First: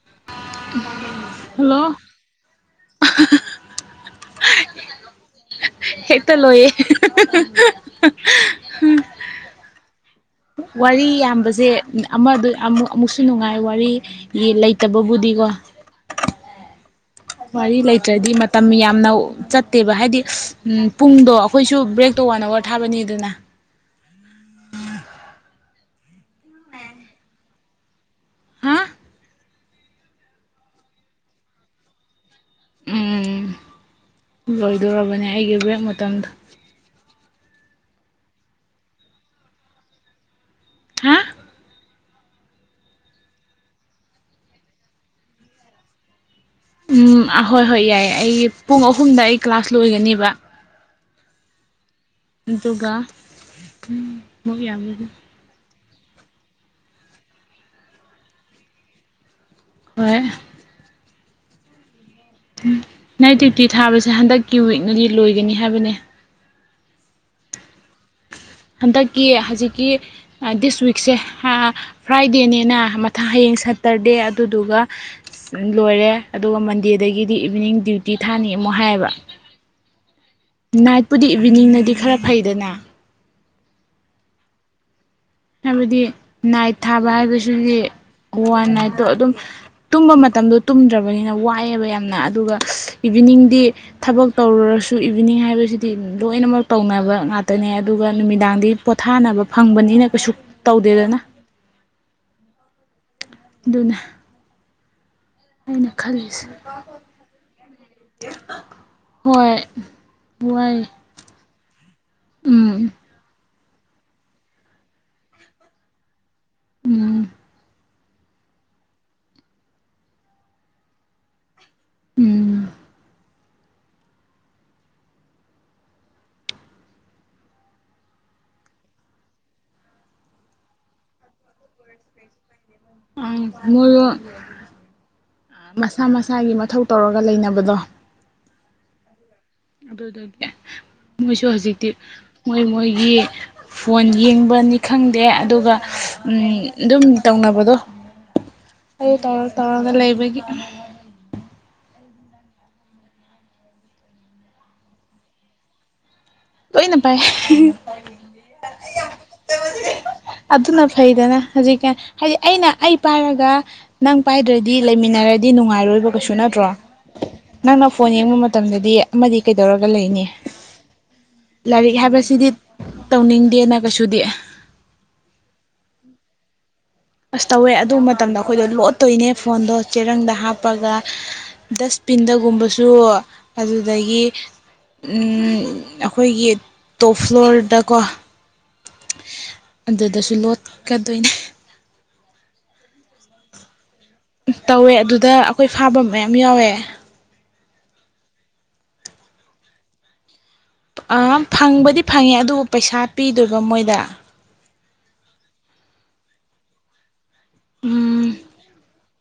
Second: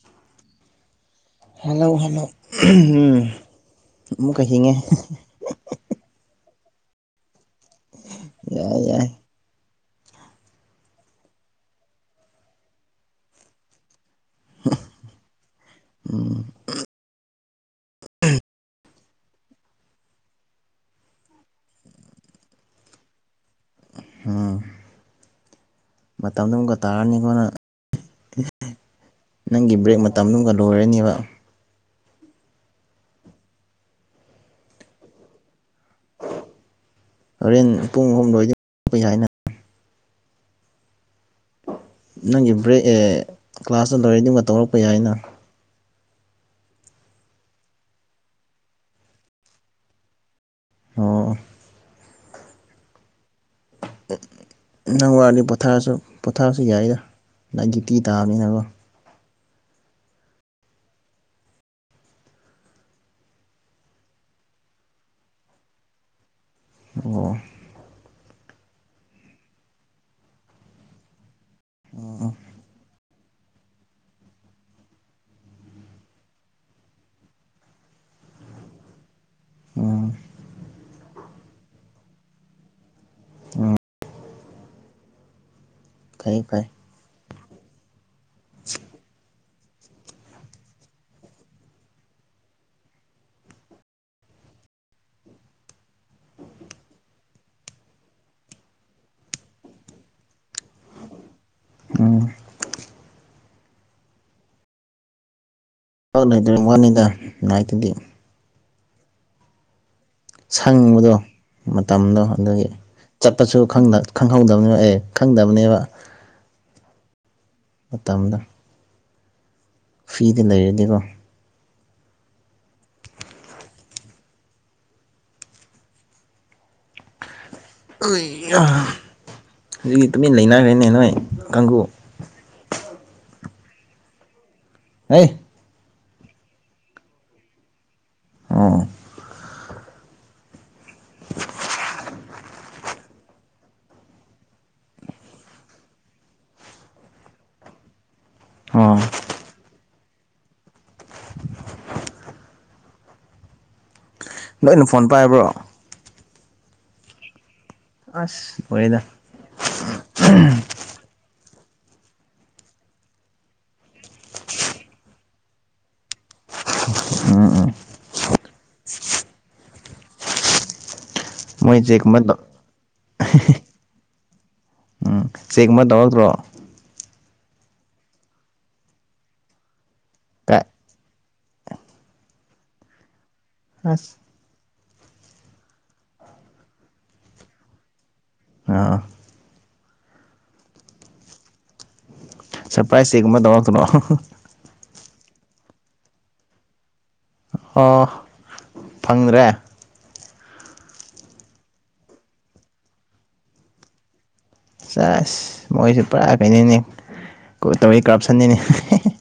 [inaudible] hello hello ꯎꯝ ꯑꯃꯨꯛꯀ ꯍꯤꯡꯉꯦ [inaudible] ꯍꯦꯛꯇ [inaudible] ꯌꯥꯏ ꯌꯥꯏ ꯋꯥꯔꯤ ꯌꯥꯝꯕꯁꯦ ꯑꯃꯗꯨ ꯑꯃꯨꯛ ꯑꯃꯨꯛꯁꯨ ꯅꯨꯡꯉꯥꯏ ꯋꯥꯔꯤ ꯌꯦ ꯂꯩꯇꯕꯕꯨꯗꯤꯀꯣ ꯎꯝ ꯋꯥꯔꯤ ꯂꯩꯇ꯭ꯔꯗꯤ ꯃꯇꯝ ꯌꯥꯝꯅ ꯆꯠꯇꯦꯕ ꯍꯥꯏꯗꯤ ꯄꯨꯡꯗꯣ ꯑꯩꯈꯣꯏꯁꯨ ꯕ꯭ꯔꯦꯛ ꯇꯣ ꯋꯥꯟ ꯑꯥꯋꯔ ꯊꯥꯕꯅꯤꯗꯅ ꯑꯥ ꯃꯇꯝꯗꯣ ꯃꯨꯛꯀ ꯇꯥꯔꯅꯤꯀꯣ ꯅꯪ ꯏ ꯑꯦ ꯍꯥ ꯅꯪꯒꯤ ꯕ꯭ꯔꯦꯛ ꯃꯇꯝꯗꯨꯒ ꯂꯣꯏꯔꯅꯤꯕ ꯎꯝ ꯂꯣꯏꯗꯣꯔꯕꯅꯦ ꯑꯩꯒꯤ ꯕ꯭ꯔꯦꯛ ꯃꯇꯝꯗꯣ ꯍꯣꯔꯦꯟ ꯄꯨꯡ ꯑꯍꯨꯝ [unintelligible] ꯌꯥꯏꯅ ꯍꯥ ꯅꯪꯒꯤ ꯕ꯭ꯔꯦꯛꯑꯦ ꯀ꯭ꯂꯥꯁꯇ ꯂꯣꯏꯔꯗꯤ ꯇꯧꯔꯛꯄ ꯌꯥꯏꯅ ꯎꯝ ꯑꯍꯣꯏ ꯍꯣꯏ ꯌꯥꯏ ꯑꯩ ꯄꯨꯡ ꯑꯍꯨꯝꯗ ꯑꯩ ꯀ꯭ꯂꯥꯁ ꯂꯣꯏꯒꯅꯤꯕ ꯑꯣ ꯑꯗꯨꯒ ꯑꯃꯨꯛ ꯌꯥꯝꯕ ꯅꯪ ꯋꯔꯅꯤ ꯄꯣꯊꯥꯁꯨ ꯄꯣꯊꯥꯔꯁꯨ ꯌꯥꯏꯗ ꯅꯥꯏꯠ ꯗ꯭ꯌꯨꯇꯤ ꯇꯥꯕꯅꯤꯅꯀꯣ ꯍꯣꯏ ꯅꯥꯏꯠ ꯗ꯭ꯌꯨꯇꯤ ꯊꯥꯕꯁꯦ ꯍꯟꯗꯛꯀꯤ ꯋꯤꯛꯅꯗꯤ ꯂꯣꯏꯒꯅꯤ ꯍꯥꯏꯕꯅꯦ ꯑꯣ ꯍꯟꯗꯛꯀꯤ ꯍꯖꯤꯛꯀꯤ ꯗꯤꯁ ꯋꯤꯛꯁꯦ ꯑꯥ ꯑꯣ ꯐ꯭ꯔꯥꯏꯗꯦꯅꯦꯅ ꯃꯊꯪ ꯍꯌꯦꯡ ꯁꯇꯔꯗꯦ ꯑꯗꯨꯗꯨꯒ ꯂꯣꯏꯔꯦ ꯑꯗꯨꯒ ꯃꯟꯗꯦꯗꯒꯤꯗꯤ ꯏꯚꯤꯅꯤꯡ ꯗ꯭ꯌꯨꯇꯤ ꯊꯥꯅꯤ ꯑꯃꯨꯛ ꯍꯥꯏꯌꯦꯕ ꯎꯝ ꯅꯥꯏꯠꯄꯨꯗꯤ ꯏꯚꯤꯅꯤꯡꯅꯗꯤ ꯈꯔ ꯐꯩꯗꯅ ꯎꯝ ꯍꯥꯏꯕꯗꯤ ꯐꯩ ꯐꯩ ꯅꯥꯏꯠ ꯊꯥꯕ ꯍꯥꯏꯕꯁꯤꯗꯤ ꯋꯥꯟ ꯅꯥꯏꯠꯇꯣ ꯑꯗꯨꯝ ꯇꯨꯝꯕ ꯃꯇꯝꯗꯣ ꯇꯨꯝꯗ꯭ꯔꯕꯅꯤꯅ ꯋꯥꯏꯌꯦꯕ ꯌꯥꯝꯅ ꯑꯗꯨꯒ ꯏꯚꯤꯅꯤꯡꯗꯤ ꯊꯕꯛ ꯇꯧꯔꯨꯔ ꯁꯨ ꯏꯚꯤꯅꯤꯡ ꯍꯥꯏꯕꯁꯤꯗꯤ ꯂꯣꯏꯅꯃꯛ ꯇꯧꯅꯕ ꯉꯥꯛꯇꯅꯦ ꯑꯗꯨꯒ ꯅꯨꯃꯤꯗꯥꯡꯗꯤ ꯄꯣꯊꯥꯅꯕ ꯐꯪꯕꯅꯤꯅ ꯀꯩꯁꯨ ꯇꯧꯗꯦꯗꯅ ꯑꯣ ꯑꯗꯨꯅꯦ ꯑꯣꯟ ꯂꯩꯇ꯭ꯔꯦ ꯋꯥꯅꯤꯗ ꯅꯥꯥꯏꯠꯇꯨꯗꯤ ꯍꯣꯏ ꯋꯥꯏ ꯁꯪꯕꯗꯣ ꯃꯇꯝꯗꯣ ꯑꯗꯨꯒꯤ ꯎꯝ ꯆꯠꯄꯁꯨ ꯈꯪꯅ ꯈꯪꯍꯧꯗꯕꯅꯦꯕ ꯑꯦ ꯈꯪꯗꯕꯅꯦꯕ ꯎꯝ ꯃꯇꯝꯗꯣ ꯐꯤꯗꯤ ꯂꯩꯔꯗꯤꯀꯣ ꯎꯝ ꯀꯩꯒꯤꯔꯥ ꯍꯧꯖꯤꯀꯤ ꯇꯨꯃꯤꯟꯅ ꯂꯩꯅꯔꯦꯅꯦ ꯅꯣꯏ ꯀꯥꯡꯒꯨ ꯎꯝ ꯃꯣꯢꯔꯣ ꯍꯩ ꯃꯁꯥ ꯃꯁꯥꯒꯤ ꯃꯊꯧ ꯇꯧꯔꯒ ꯂꯩꯅꯕꯗꯣ ꯑꯣꯥ ꯑꯗꯨꯗꯒꯤ ꯃꯣꯏꯁꯨ ꯍꯧꯖꯤꯛꯇꯤ ꯃꯣꯏ ꯃꯣꯏꯒꯤ ꯐꯣꯟ ꯌꯦꯡꯕꯅꯤ ꯈꯪꯗꯦ ꯑꯗꯨꯒ ꯎꯝ ꯑꯗꯨꯝ ꯇꯧꯅꯕꯗꯣ ꯑꯣ ꯑꯗꯨ ꯇꯩꯔ ꯇꯧꯔ ꯂꯩꯕꯒꯤ ꯂꯣꯏꯅ ꯐꯣꯟ ꯄꯥꯏꯕ꯭ꯔꯣ ꯂꯣꯏꯅ ꯄꯥꯏ ꯑꯁ ꯂꯣꯏꯔꯦꯗ ꯑꯗꯨꯅ ꯐꯩꯗꯦꯅ ꯍꯧꯖꯤꯛꯀꯥꯟ ꯍꯥꯏꯗꯤ ꯑꯩꯅ ꯑꯩ ꯄꯥꯏꯔꯒ ꯅꯪ ꯄꯥꯏꯗ꯭ꯔꯗꯤ ꯂꯩꯃꯤꯟꯅꯔꯗꯤ ꯅꯨꯡꯉꯥꯏꯔꯣꯏꯕ ꯀꯩꯁꯨ ꯅꯠꯇ꯭ꯔꯣ ꯅꯪꯅ ꯐꯣꯟ ꯌꯦꯡꯕ ꯃꯇꯝꯗꯗꯤ ꯑꯃꯗꯤ ꯀꯩꯗꯧꯔꯒ ꯂꯩꯅꯤ ꯃꯣꯏ ꯂꯥꯏꯔꯤꯛ ꯆꯦꯛꯀꯨꯝꯕ ꯇꯧ ꯍꯥꯏꯕꯁꯤꯗꯤ ꯇꯧꯅꯤꯡꯗꯦꯅ ꯀꯩꯁꯨꯗꯤ ꯆꯦꯛ ꯑꯃ ꯇꯧꯔꯛꯇ꯭ꯔꯣ ꯑꯁ ꯇꯧꯋꯦ ꯑꯗꯨ ꯃꯇꯝꯗ ꯑꯩꯈꯣꯏꯗꯣ ꯂꯣꯠꯇꯣꯏꯅꯦ ꯐꯣꯟꯗꯣ ꯆꯦꯔꯪꯗ ꯀꯥꯏ ꯍꯥꯞꯄꯒ ꯗꯁꯕꯤꯟꯗꯒꯨꯝꯕꯁꯨ ꯑꯁ ꯑꯗꯨꯗꯒꯤ ꯎꯝ ꯑꯩꯈꯣꯏꯒꯤ ꯇꯣꯞ ꯐ꯭ꯂꯣꯔꯗꯀꯣ ꯑꯥ ꯑꯗꯨꯗꯁꯨ ꯂꯣꯠꯀꯗꯣꯏꯅꯤ ꯁꯔꯄ꯭ꯔꯥꯏꯁ ꯆꯦ ꯒꯨꯝꯕ ꯇꯧꯔꯛꯇꯔꯣ ꯇꯧꯋꯦ ꯑꯗꯨꯗ ꯑꯩꯈꯣꯏ ꯐꯥꯕ ꯃꯌꯥꯝ ꯌꯥꯎꯋꯦ ꯑꯣ ꯐꯪꯗ꯭ꯔꯦ ꯑ ꯐꯪꯕꯗꯤ ꯐꯪꯉꯦ ꯑꯗꯨꯕꯨ ꯄꯩꯁꯥ ꯄꯤꯗꯣꯏꯕ ꯃꯣꯏꯗ ꯁꯦꯁ ꯃꯣꯏꯁꯨ ꯄꯨꯔꯥ ꯀꯩꯅꯣꯅꯦ ꯀꯣ ꯇꯧꯔꯤ ꯀꯔꯞꯁꯟꯅꯤꯅꯦ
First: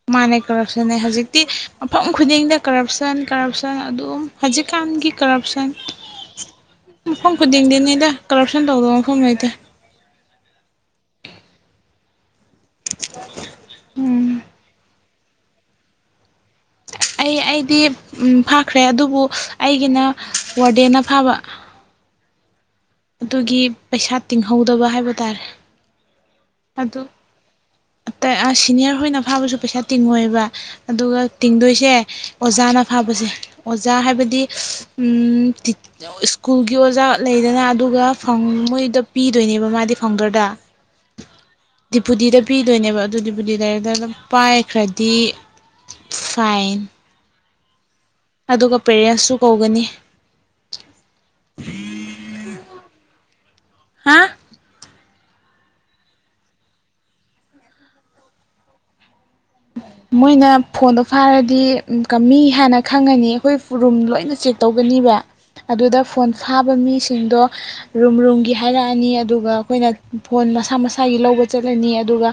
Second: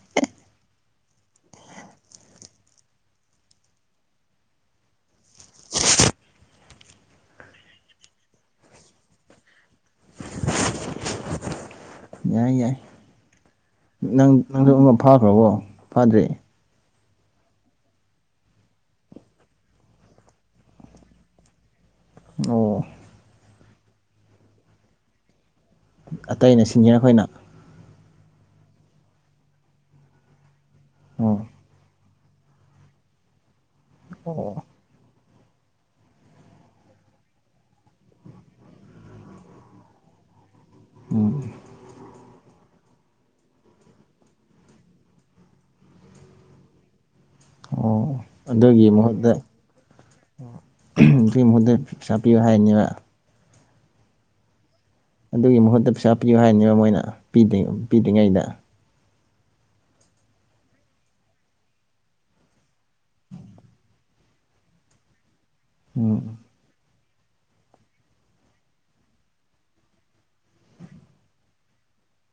ꯃꯥꯅꯦ ꯀꯔꯞꯁꯟꯅꯦ ꯍꯧꯖꯤꯛꯇꯤ ꯃꯐꯝ ꯈꯨꯗꯤꯡꯗ ꯀꯔꯞꯁꯟ ꯀꯔꯞꯁꯟ ꯑꯗꯨꯝ ꯍꯧꯖꯤꯛꯀꯥꯟꯒꯤ ꯀꯔꯞ ꯁꯟ [inaudible] ꯃꯐꯝ ꯈꯨꯗꯤꯡꯗꯤꯅꯤꯗ ꯀꯔꯞꯁꯟ ꯇꯧꯗꯕ ꯃꯐꯝ ꯂꯩꯇꯦ ꯌꯥꯏ ꯌꯥꯏ [inaudible] ꯅꯪ ꯅꯪꯁꯨ ꯑꯃ ꯐꯥꯈ꯭ꯔꯕꯣ ꯐꯥꯗ꯭ꯔꯤ ꯑꯩ ꯑꯩꯗꯤ ꯎꯝ ꯐꯥꯈ꯭ꯔꯦ ꯑꯗꯨꯕꯨ ꯑꯩꯒꯤꯅ ꯋꯥꯔꯗꯦꯟꯅ ꯐꯥꯕ ꯑꯣ ꯑꯗꯨꯒꯤ ꯄꯩꯁꯥ ꯇꯤꯡꯍꯧꯗꯕ ꯍꯥꯏꯕ ꯇꯥꯔꯦ ꯑꯇꯩꯩꯅ ꯁꯤꯅꯤꯌꯔ ꯑꯗꯨ ꯈꯣꯏꯅ ꯑꯇꯩ ꯑ ꯁꯤꯅꯤꯌꯔ ꯍꯣꯏꯅ ꯐꯥꯕꯁꯨ ꯄꯩꯁꯥ ꯇꯤꯡꯉꯣꯏꯕ ꯑꯗꯨꯒ ꯑꯣ ꯇꯤꯡꯗꯣꯏꯁꯦ ꯑꯣꯖꯥꯅ ꯐꯥꯕꯁꯦ ꯑꯣꯖꯥ ꯍꯥꯏꯕꯗꯤ ꯑꯣ ꯎꯝ ꯇꯤꯠ ꯁ꯭ꯀꯨꯜꯒꯤ ꯑꯣꯖꯥ ꯂꯩꯗꯅ ꯑꯗꯨꯒ ꯐꯥꯎꯟ‌ ꯃꯣꯏꯗ ꯄꯤꯗꯣꯏꯅꯦꯕ ꯃꯥꯗꯤ ꯐꯥꯎꯟꯗꯔꯗ ꯎꯝ ꯗꯤꯄꯨꯗꯤꯗ ꯄꯤꯗꯣꯏꯅꯦꯕ ꯑꯗꯨꯗꯤꯕꯨꯗꯤ ꯗꯥꯏꯔꯦꯛꯇꯔ ꯄꯥꯏꯈ꯭ꯔꯗꯤ ꯐꯥꯏꯟ ꯑꯣ ꯑꯗꯨꯒ ꯑꯗꯨꯒꯤ ꯃꯍꯨꯠꯇ ꯄꯦꯔꯦꯟꯁꯨ ꯀꯧꯒꯅꯤ ꯄꯩꯁꯥ ꯄꯤꯌꯨ ꯍꯥꯏꯅꯦꯕ ꯍꯥ ꯑꯗꯨꯒꯤ ꯃꯍꯨꯠꯇ ꯄꯩꯁꯥ ꯄꯤꯌꯨ ꯍꯥꯏꯅꯦꯕ ꯃꯣꯏꯅ ꯄꯤꯗꯦ ꯄꯤꯗ꯭ꯔꯤꯉꯩꯗ [inaudible] ꯃꯣꯏꯅ ꯐꯣꯟꯗꯣ ꯐꯥꯔꯗꯤ ꯀꯝꯃꯤ ꯍꯥꯏꯅ ꯈꯪꯉꯅꯤ ꯑꯩꯈꯣꯏ ꯔꯨꯝ ꯂꯣꯏꯅ ꯆꯦꯛ ꯇꯧꯒꯅꯤ ꯑꯗꯨꯗ ꯎꯝ ꯐꯣꯟ ꯐꯥꯕ ꯃꯤ ꯁꯤꯡꯗꯣ ꯔꯨꯝ ꯔꯨꯝꯒꯤ ꯍꯥꯏꯔꯛꯑꯅꯤ ꯑꯗꯨꯒ ꯑꯩꯈꯣꯏꯅ ꯐꯣꯟ ꯃꯁꯥ ꯃꯁꯥꯒꯤ ꯂꯧꯕ ꯆꯠꯂꯅꯤ ꯑꯗꯨꯒ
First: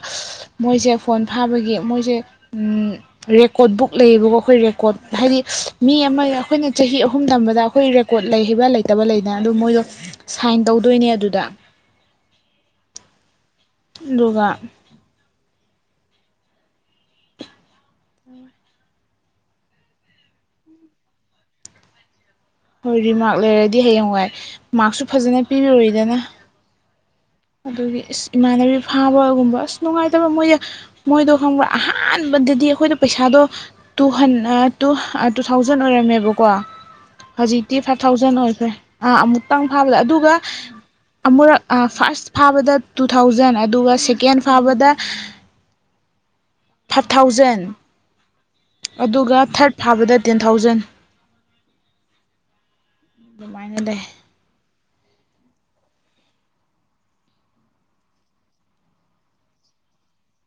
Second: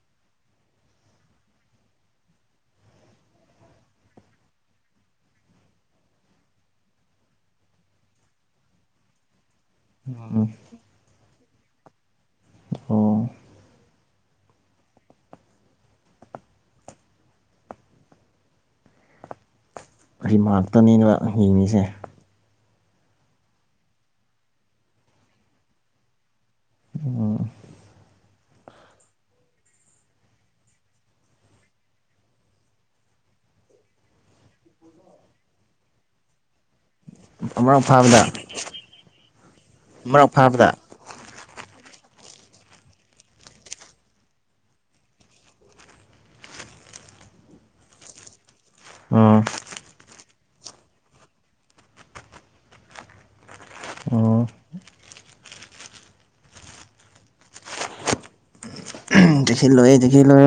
ꯃꯣꯏꯁꯦ ꯐꯣꯟ ꯐꯥꯕꯒꯤ ꯃꯣꯏꯁꯦ ꯔꯦꯀꯣꯔꯠ ꯕꯨꯛ ꯂꯩꯌꯦꯕꯀꯣ ꯑꯩꯈꯣꯏ ꯔꯦꯀꯣꯔꯠ ꯍꯥꯏꯗꯤ ꯃꯤ ꯑꯃ ꯑꯩꯈꯣꯏꯅ ꯆꯍꯤ ꯑꯍꯨꯝ ꯇꯝꯕꯗ ꯑꯩꯈꯣꯏ ꯔꯦꯀꯣꯔꯠ ꯂꯩꯈꯤꯕ ꯂꯩꯇꯕ ꯂꯩꯗꯅ ꯑꯗꯨ ꯃꯣꯏꯗꯣ ꯎꯝ ꯁꯥꯏꯟ ꯇꯧꯗꯣꯏꯅꯦ ꯑꯗꯨꯗ ꯑꯣ ꯑꯗꯨꯒ ꯔꯤꯃꯥꯔꯛꯇꯅꯦꯕ ꯌꯦꯡꯉꯤꯁꯦ ꯍꯣꯏ ꯔꯤꯃꯥꯔꯛ ꯂꯩꯔꯗꯤ ꯍꯌꯦꯡꯋꯥꯏ ꯃꯥꯔꯛꯁꯨ ꯐꯖꯅ ꯄꯤꯔ ꯔꯣꯏꯗꯅ ꯑꯗꯨꯒꯤ ꯏꯃꯥꯟꯅꯕꯤ ꯐꯥꯕꯒꯨꯝꯕ ꯑꯁ ꯅꯨꯡꯉꯥꯏꯇꯕ ꯃꯣꯏꯗ ꯃꯣꯏꯗꯣ ꯈꯪꯕ꯭ꯔꯥ ꯑꯍꯥꯟꯕꯗꯗꯤ ꯑꯩꯈꯣꯏꯗꯣ ꯄꯩꯁꯥ ꯑꯗꯣ ꯇꯨꯍꯟ ꯑ ꯇꯨ ꯇꯨ ꯊꯥꯎꯖꯟ ꯑꯣꯏꯔꯝꯃꯦꯕꯀꯣ ꯍꯧꯖꯤꯛꯇꯤ ꯃꯔꯛ ꯐꯥꯏꯚ ꯐꯥꯕꯗ ꯊꯥꯎꯖꯟ ꯑꯣꯏꯈ꯭ꯔꯦ ꯑꯥ ꯑꯃꯨꯛꯇꯪ ꯐꯥꯕꯗ ꯃꯔꯛ ꯑꯗꯨꯒ ꯐꯥꯕꯗ ꯑꯃꯨꯔꯛ ꯐꯥꯔꯁ ꯐꯥꯕꯗ ꯇꯨ ꯊꯥꯎꯖꯟ ꯑꯗꯨꯒ ꯁꯦꯀꯦꯟ ꯐꯥꯕꯗ ꯐꯥꯏꯚ ꯊꯥꯎꯖꯟ ꯑꯗꯨꯒ ꯑꯣ ꯊꯥꯔꯠ ꯐꯥꯕꯗ ꯇꯦꯟ ꯊꯥꯎꯖꯟ ꯑꯗꯨꯃꯥꯏꯅ ꯂꯩ ꯑꯣ ꯆꯦꯛꯁꯤꯜꯂꯣꯍꯦ ꯆꯦꯛꯁꯤꯜꯂꯣꯍꯦ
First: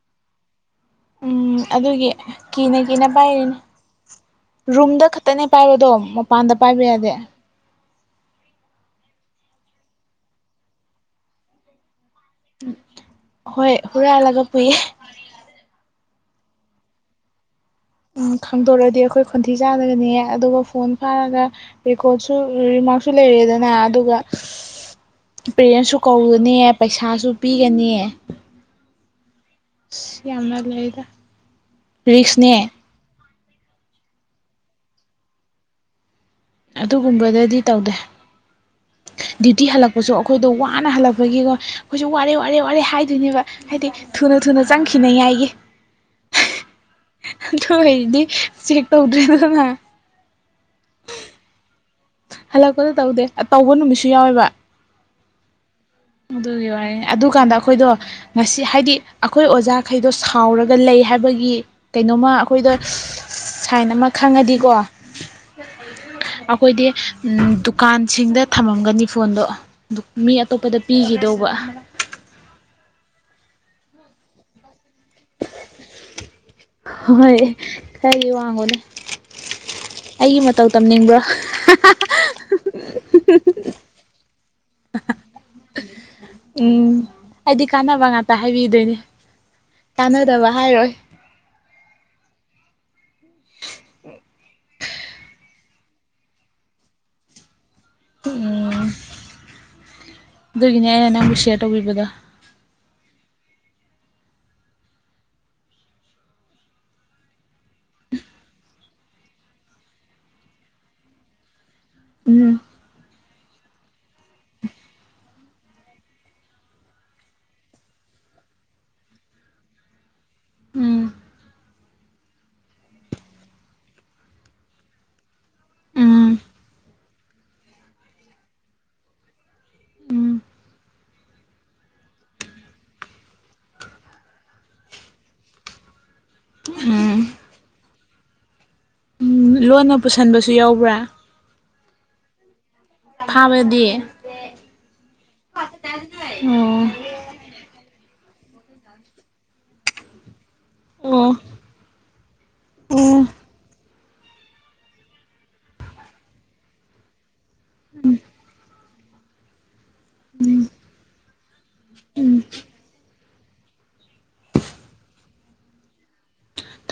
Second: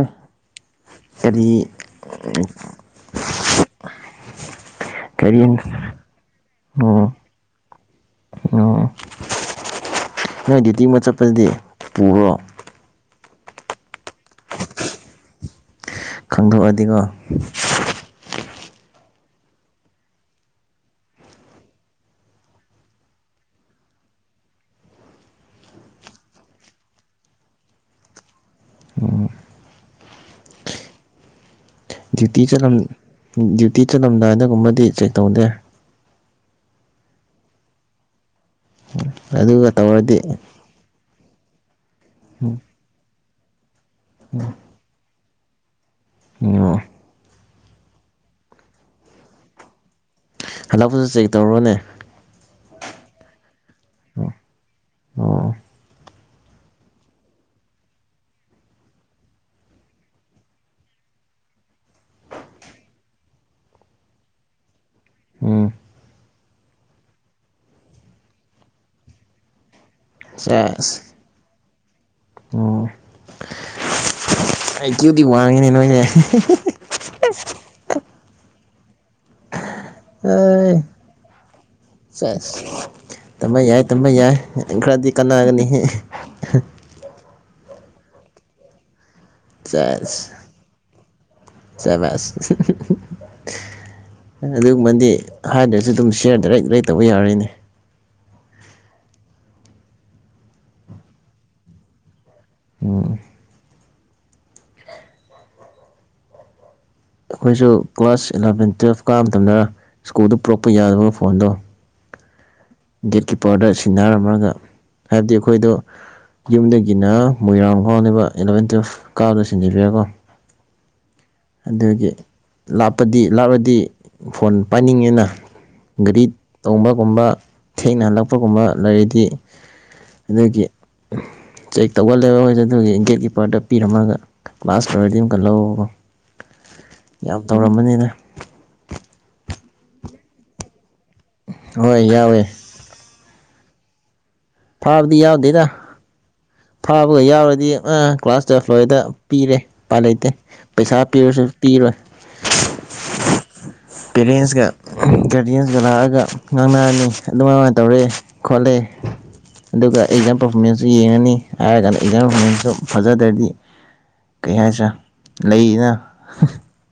ꯀꯔꯤ ꯎꯝ ꯑꯗꯨꯒꯤ ꯀꯤꯅ ꯀꯤꯅ ꯄꯥꯏꯔꯤꯅꯤ ꯔꯨꯝꯗ ꯀꯔꯤ ꯈꯛꯇꯅꯦ ꯄꯥꯏꯕꯗꯣ ꯃꯄꯥꯟꯗ ꯄꯥꯏꯕ ꯌꯥꯗꯦ ꯎꯝ ꯅꯣꯏ ꯗ꯭ꯌꯨꯇꯤ ꯑꯃ ꯆꯠꯄꯗꯗꯤ ꯄꯨꯕ꯭ꯔꯣ ꯍꯣꯏ ꯍꯨꯔꯥꯜꯂꯒ ꯄꯨꯏꯌꯦ ꯈꯪꯗꯣꯛꯑꯗꯤꯀꯣ ꯎꯝ ꯈꯪꯗꯣꯔꯛꯑꯗꯤ ꯑꯩꯈꯣꯏ ꯈꯣꯟꯊꯤ ꯆꯥꯒꯅꯤꯌꯦ ꯑꯗꯨꯒ ꯐꯣꯟ ꯐꯥꯔꯒ ꯔꯦꯀꯣꯔꯠꯁꯨ ꯔꯤꯃꯥꯔꯛꯁꯨ ꯂꯩ ꯗꯅ ꯑꯗꯨꯒ ꯄꯦꯔꯦꯟꯁꯁꯨ ꯀꯧꯒꯅꯤ ꯄꯩꯁꯥꯁꯨ ꯄꯤꯒꯅꯤ ꯌꯥꯝꯅ ꯂꯩꯗ ꯗ꯭ꯌꯨꯇꯤ ꯔꯤꯛꯁꯅꯦ ꯆꯠꯂꯝ ꯗ꯭ꯌꯨꯇꯤ ꯆꯠꯂꯝꯗꯥꯏꯗ ꯑꯗꯨꯝꯒꯨꯝꯕꯗꯤ ꯆꯦꯛ ꯇꯧꯗꯦ ꯑꯗꯨꯒꯨꯝꯕꯗꯗꯤ ꯇꯧꯗꯦ ꯗ꯭ꯌꯨꯇꯤ ꯑꯗꯨꯒ ꯍꯜꯂꯛꯄꯁꯨ ꯇꯧꯔꯗꯤ ꯑꯩꯈꯣꯏꯗꯣ ꯋꯥꯅ ꯍꯜꯂꯛ ꯒꯤꯀꯣ ꯑꯩꯈꯣꯏꯁꯨ ꯋꯥꯔꯦ ꯋꯥꯔꯦ ꯎꯝ ꯋꯥꯔꯦ ꯍꯥꯏꯗꯣꯏꯅꯦꯕ ꯍꯥꯏꯗꯤ ꯊꯨꯅ ꯊꯨꯅ ꯆꯪꯈꯤꯅꯤꯉꯥꯏꯒꯤ ꯑꯣ ꯑꯗꯨ ꯑꯣꯏꯔꯗꯤ ꯆꯦꯛ ꯇꯧꯗ꯭ꯔꯦꯗꯅ ꯍꯜꯂꯛꯄꯗꯁꯨ ꯆꯦꯛ ꯇꯧꯔꯣꯅꯦ ꯍꯜꯂꯛꯄꯗ ꯇꯧꯗꯦ ꯇꯧꯕ ꯅꯨꯃꯤꯠꯁꯨ ꯌꯥꯎꯋꯦꯕ ꯑꯣ ꯑꯗꯨꯒꯤ ꯋꯥꯔꯤꯅꯤ ꯑꯗꯨꯀꯥꯟꯗ ꯑꯩꯈꯣꯏꯗꯣ ꯉꯁꯤ ꯍꯥꯏꯗꯤ ꯑꯩꯈꯣꯏ ꯑꯣꯖꯥꯈꯩꯗꯣ ꯁꯥꯎꯔꯒ ꯂꯩ ꯍꯥꯏꯕꯒꯤ ꯀꯩꯅꯣꯃ ꯑꯩꯈꯣꯏꯗ ꯁꯥꯏꯟ ꯑꯃ ꯈꯪꯉꯗꯤꯀꯣ ꯎꯝ ꯈꯣꯏꯗꯤ ꯗꯨꯀꯥꯟꯁꯤꯡꯗ ꯊꯅꯝꯒꯅꯤ ꯐꯣꯟꯗꯣ ꯁꯦꯁ ꯎꯋꯥ ꯑꯣ ꯊꯦꯀ꯭ꯌꯨ ꯗꯤ ꯋꯥꯡꯉꯤꯅꯦ ꯅꯣꯏꯖꯦ [inaudible] ꯍꯣꯏ ꯈꯔꯗꯤ ꯋꯥꯡꯉꯨꯅꯦ [inaudible] ꯑꯩꯒꯤ ꯃꯇꯧ ꯑꯩ ꯇꯝꯅꯤꯡꯕ꯭ꯔꯣ ꯁꯦꯁ ꯇꯝꯕ ꯌꯥꯏ ꯇꯝꯕ ꯌꯥꯏ ꯈꯔꯗꯤ ꯀꯥꯟꯅꯒꯅꯤꯍꯦ ꯎꯝ ꯑꯩꯗꯤ ꯀꯥꯟꯅꯕ ꯉꯥꯛꯇ ꯍꯥꯏꯕꯤꯗꯣꯏꯅꯦ ꯁꯦꯁ ꯀꯥꯟꯅꯗꯕ ꯍꯥꯏꯔꯣꯏ ꯁꯕꯥꯁ [inaudible] ꯑꯗꯨꯒꯨꯝꯕꯗꯤ ꯍꯥꯏꯗ꯭ꯔꯁꯨ ꯑꯗꯨꯝ ꯁꯤꯌꯔ ꯗꯥꯏꯔꯦꯛ ꯗꯥꯏꯔꯦꯛ ꯇꯧꯕ ꯌꯥꯔꯦꯅꯦ ꯎꯝ ꯑꯗꯨꯒꯤꯅꯦ ꯅꯪꯕꯨ ꯑꯩꯅ ꯁꯤꯌꯔ ꯇꯧꯕꯤꯕꯗꯣ [inaudible] ꯑꯩꯈꯣꯏꯁꯨ ꯀ꯭ꯂꯥꯁ ꯑꯦꯂꯚꯦꯟ ꯇꯨꯋꯦꯞ ꯀꯥꯕ ꯃꯇꯝꯗ ꯁ꯭ꯀꯨꯜꯗ ꯄꯨꯔꯛꯄ ꯌꯥꯗꯕ ꯐꯣꯟꯗꯣ ꯎꯝ ꯒꯦꯠꯀꯤꯞꯄꯔꯗ ꯁꯤꯟꯅꯔꯝꯔꯒ ꯍꯥꯏꯕꯗꯤ ꯑꯩꯈꯣꯏꯗꯣ ꯌꯨꯝꯗꯒꯤꯅ ꯃꯣꯏꯔꯥꯡ ꯐꯥꯎꯅꯦꯕ ꯑꯦꯂꯚꯦꯟ ꯇꯨꯋꯦꯞ ꯀꯥꯕꯗ ꯁꯤꯟꯖꯂꯤꯌꯦꯀꯣ ꯎꯝ ꯑꯗꯨꯒꯤ ꯂꯥꯞꯄꯗꯤ ꯂꯥꯞꯂꯗꯤ ꯐꯣꯟ ꯄꯥꯏꯅꯤꯡꯉꯦꯅ ꯒꯥꯔꯤ ꯎꯝ ꯇꯣꯡꯕꯒꯨꯝꯕ ꯊꯦꯡꯅ ꯍꯜꯂꯛꯄꯒꯨꯝꯕ ꯂꯩꯔꯗꯤ ꯎꯝ ꯑꯗꯨꯒꯤ ꯆꯦꯛ ꯇꯧꯒꯜꯂꯦꯕ ꯃꯣꯏꯁꯦ ꯑꯗꯨꯒꯤ ꯒꯦꯠꯀꯤꯄꯔꯗ ꯄꯤꯔꯝꯃꯒ ꯀ꯭ꯂꯥꯁ ꯂꯣꯏꯔꯗꯤ ꯑꯃꯨꯛꯀ ꯂꯧꯔꯒꯀꯣ ꯎꯝ ꯌꯥꯝ ꯇꯧꯔꯝꯕꯅꯤꯅꯦ ꯂꯣꯟꯅ ꯄꯨꯁꯟꯕꯁꯨ ꯌꯥꯎꯕ꯭ꯔ ꯍꯣꯏ ꯌꯥꯎꯋꯦ ꯐꯥꯕꯗꯤ ꯐꯥꯕꯗꯤ ꯌꯥꯎꯗꯦꯗ ꯑꯣ ꯐꯥꯕꯒ ꯌꯥꯎꯔꯗꯤ ꯑꯥ ꯀ꯭ꯂꯥꯁ ꯇꯨꯋꯦꯐ ꯂꯣꯏꯗ ꯄꯤꯔꯦ ꯎꯄꯥꯏ ꯂꯩꯇꯦ ꯄꯩꯁꯥ ꯑꯣ ꯄꯤꯔꯁꯨ ꯄꯤꯔꯣꯏ [inaudible] ꯄꯦꯔꯦꯟꯁꯀ ꯒꯥꯔꯗꯤꯌꯦꯟꯁꯀ ꯂꯥꯛꯑꯒ ꯉꯥꯡꯅꯔꯅꯤ ꯑꯗꯨꯃꯃꯥꯏꯅ ꯇꯧꯔꯦ ꯈꯣꯠꯂꯦ ꯑꯗꯨꯒ ꯑꯦꯛꯖꯥꯝ ꯄꯔꯐꯣꯔꯃꯦꯟꯁꯁꯨ ꯌꯦꯡꯉꯅꯤ ꯍꯥꯏꯔꯒꯅ ꯑꯦꯛꯖꯥꯝ ꯎꯝ ꯄꯔꯐꯣꯔꯃꯦꯟꯁꯇꯨ ꯐꯖꯗ꯭ꯔꯗꯤ ꯀꯩ ꯍꯥꯏꯁꯦꯔꯥꯥ ꯂꯩꯅ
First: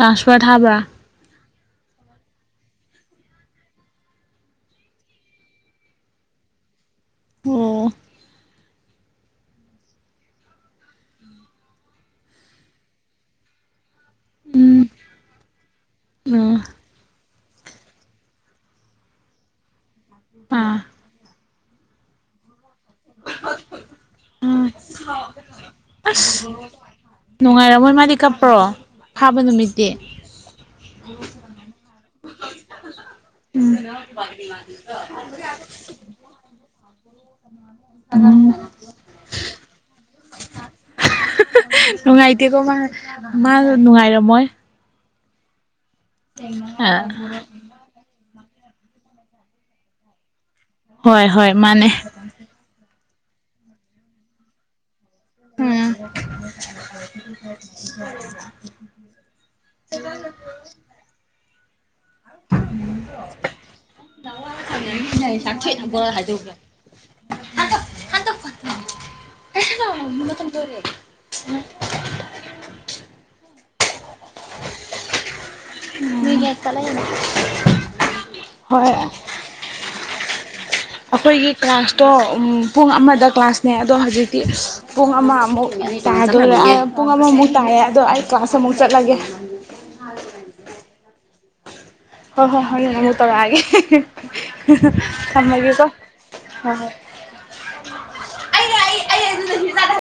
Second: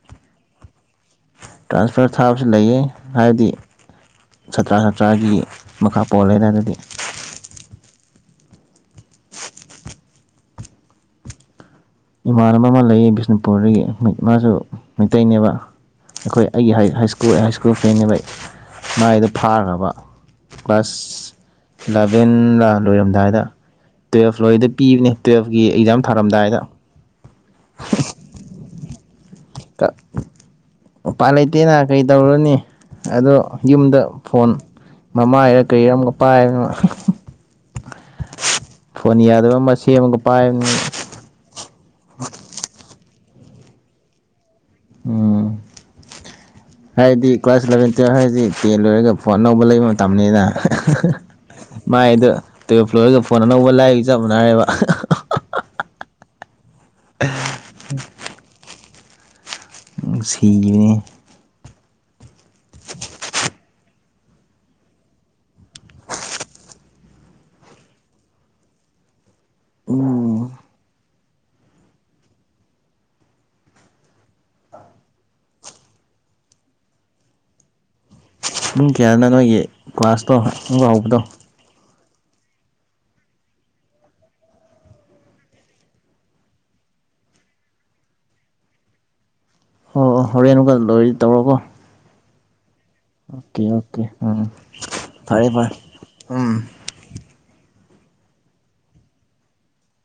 ꯂꯥꯎꯗ ꯁ꯭ꯄꯤꯀꯔ ꯊꯥꯕ꯭ꯔ ꯇ꯭ꯔꯥꯟꯁꯐꯔ ꯊꯥꯕꯁꯨ ꯂꯩꯌꯦ ꯍꯥꯏꯕꯗꯤ ꯁꯥꯇ꯭ꯔ ꯁꯥꯇ꯭ꯔꯒꯤ ꯃꯈꯥ ꯄꯣꯜꯂꯦꯅ ꯗꯨꯗꯤ ꯑꯣ ꯏꯃꯥꯟꯅꯕ ꯑꯃ ꯂꯩꯌꯦ ꯕꯤꯁꯅꯨꯄꯨꯔꯗꯒꯤ ꯃꯥꯁꯨ ꯎꯝ ꯃꯩꯇꯩꯅꯦꯕ ꯑꯩꯈꯣꯏ ꯎꯝ ꯑꯩꯒꯤ ꯍꯥꯏ ꯁ꯭ꯀꯨ ꯕꯣꯏ ꯍꯥꯏꯁ꯭ꯀꯨꯜ ꯐꯦꯟꯅꯦꯕ ꯃꯥꯏꯗꯣ ꯐꯥꯈ꯭ꯔꯕ ꯑꯥ ꯀ꯭ꯂꯥꯁ ꯂꯕꯦꯟ ꯔ ꯂꯣꯏꯔꯝꯗꯥꯏꯗ ꯇꯨꯋꯦꯜꯐ ꯂꯣꯏꯗ ꯎꯝ ꯄꯤꯕꯅꯦ ꯇꯨꯋꯦꯜꯐꯀꯤ ꯑꯦꯛꯖꯥꯝ ꯑꯁ ꯊꯥꯔꯝꯗꯥꯏꯗ ꯅꯨꯡꯉꯥꯏꯔꯝꯃꯣꯏ ꯃꯥꯗꯤ ꯀꯞꯄ꯭ꯔꯣ ꯐꯥꯕ ꯇ ꯅꯨꯃꯤꯠꯇꯤ ꯎꯄꯥꯥꯏ ꯂꯩꯇꯦꯅ ꯀꯩ ꯇꯧꯔꯨꯅꯤ ꯑꯗꯣ ꯌꯨꯝꯗ ꯐꯣꯟ ꯃꯃꯥꯏꯔ ꯀꯔꯤꯔ ꯑꯃ ꯄꯥꯏꯅꯣ ꯎꯝ ꯐꯣꯟ ꯌꯥꯗꯕ ꯑꯃ ꯁꯦꯝꯃꯒ ꯄꯥꯏꯕꯅꯤ ꯅꯨꯡꯉꯥꯏꯇꯦꯀꯣ ꯃꯥ ꯃꯥ ꯅꯨꯡꯉꯥꯏꯔꯝꯃꯣꯏ ꯎ ꯑ ꯍꯥꯏꯗꯤ ꯀ꯭ꯂꯥꯁ ꯏꯂꯚꯦꯟ ꯇꯨꯌꯦꯜ ꯍꯥꯏꯗꯤ ꯇꯦꯟ ꯂꯣꯏꯔꯒ ꯐꯣꯟ ꯑꯅꯧꯕ ꯂꯩꯕ ꯃꯇꯝꯅꯤꯅ ꯍꯣꯏ ꯍꯣꯏ ꯃꯥꯅꯦ [inaudible] ꯃꯥꯏꯗꯣ ꯂꯣꯏꯔꯒ ꯐꯣꯟ ꯑꯅꯧꯕ ꯂꯥꯏꯕ ꯆꯞ ꯃꯅꯔꯦꯕ ꯎꯝ [inaudible] ꯎꯪ ꯁꯤꯔꯤꯅꯦ [unintelligible] [unintelligible] [inaudible] ꯎꯝ [unintelligible] [unintelligible] ꯃꯤ ꯍꯣꯏ ꯀꯌꯥꯅꯥ ꯅꯣꯏꯒꯤ ꯀ꯭ꯂꯥꯁꯇꯣ ꯑꯃꯨꯛꯀ ꯍꯧꯕꯗꯣ ꯑꯩꯈꯣꯏꯒꯤ ꯀ꯭ꯂꯥꯁ ꯇꯣ ꯄꯨꯡ ꯑꯃꯗ ꯀ꯭ꯂꯥꯁꯅꯦ ꯑꯗꯣ ꯍꯧꯖꯤꯛꯇꯤ ꯄꯨꯡ ꯑꯃꯃꯨꯛ ꯇꯥꯗꯣꯔꯦ ꯄꯨꯡ ꯑꯃꯃꯨꯛ ꯇꯥꯏꯔꯦ ꯑꯗꯣ ꯑꯩ ꯀ꯭ꯂꯥꯁ ꯑꯃꯨꯛ ꯆꯠꯂꯒꯦ ꯑꯣ ꯑꯣ ꯍꯣꯔꯦꯟ ꯕ ꯂꯣꯏꯔꯗꯤ ꯇꯧꯔꯣꯀꯣ ꯍꯣꯏ ꯍꯣ ꯍꯣꯔꯦꯟ ꯑꯃꯨꯛ ꯇꯧꯔꯛꯒꯦ ꯑꯣꯀꯦ ꯍꯦ ꯑꯣꯀꯦ ꯎꯝ ꯍꯦꯍ ꯍ ꯐꯔꯦ ꯐꯔꯦ ꯊꯝꯃꯒꯦꯀꯣ ꯎꯝ ꯍꯣ ꯍꯣꯢ [inaudible] ꯑꯩꯒ ꯑꯩ ꯑꯩ ꯑꯗꯣ ꯔꯟꯖꯤꯇꯥꯒ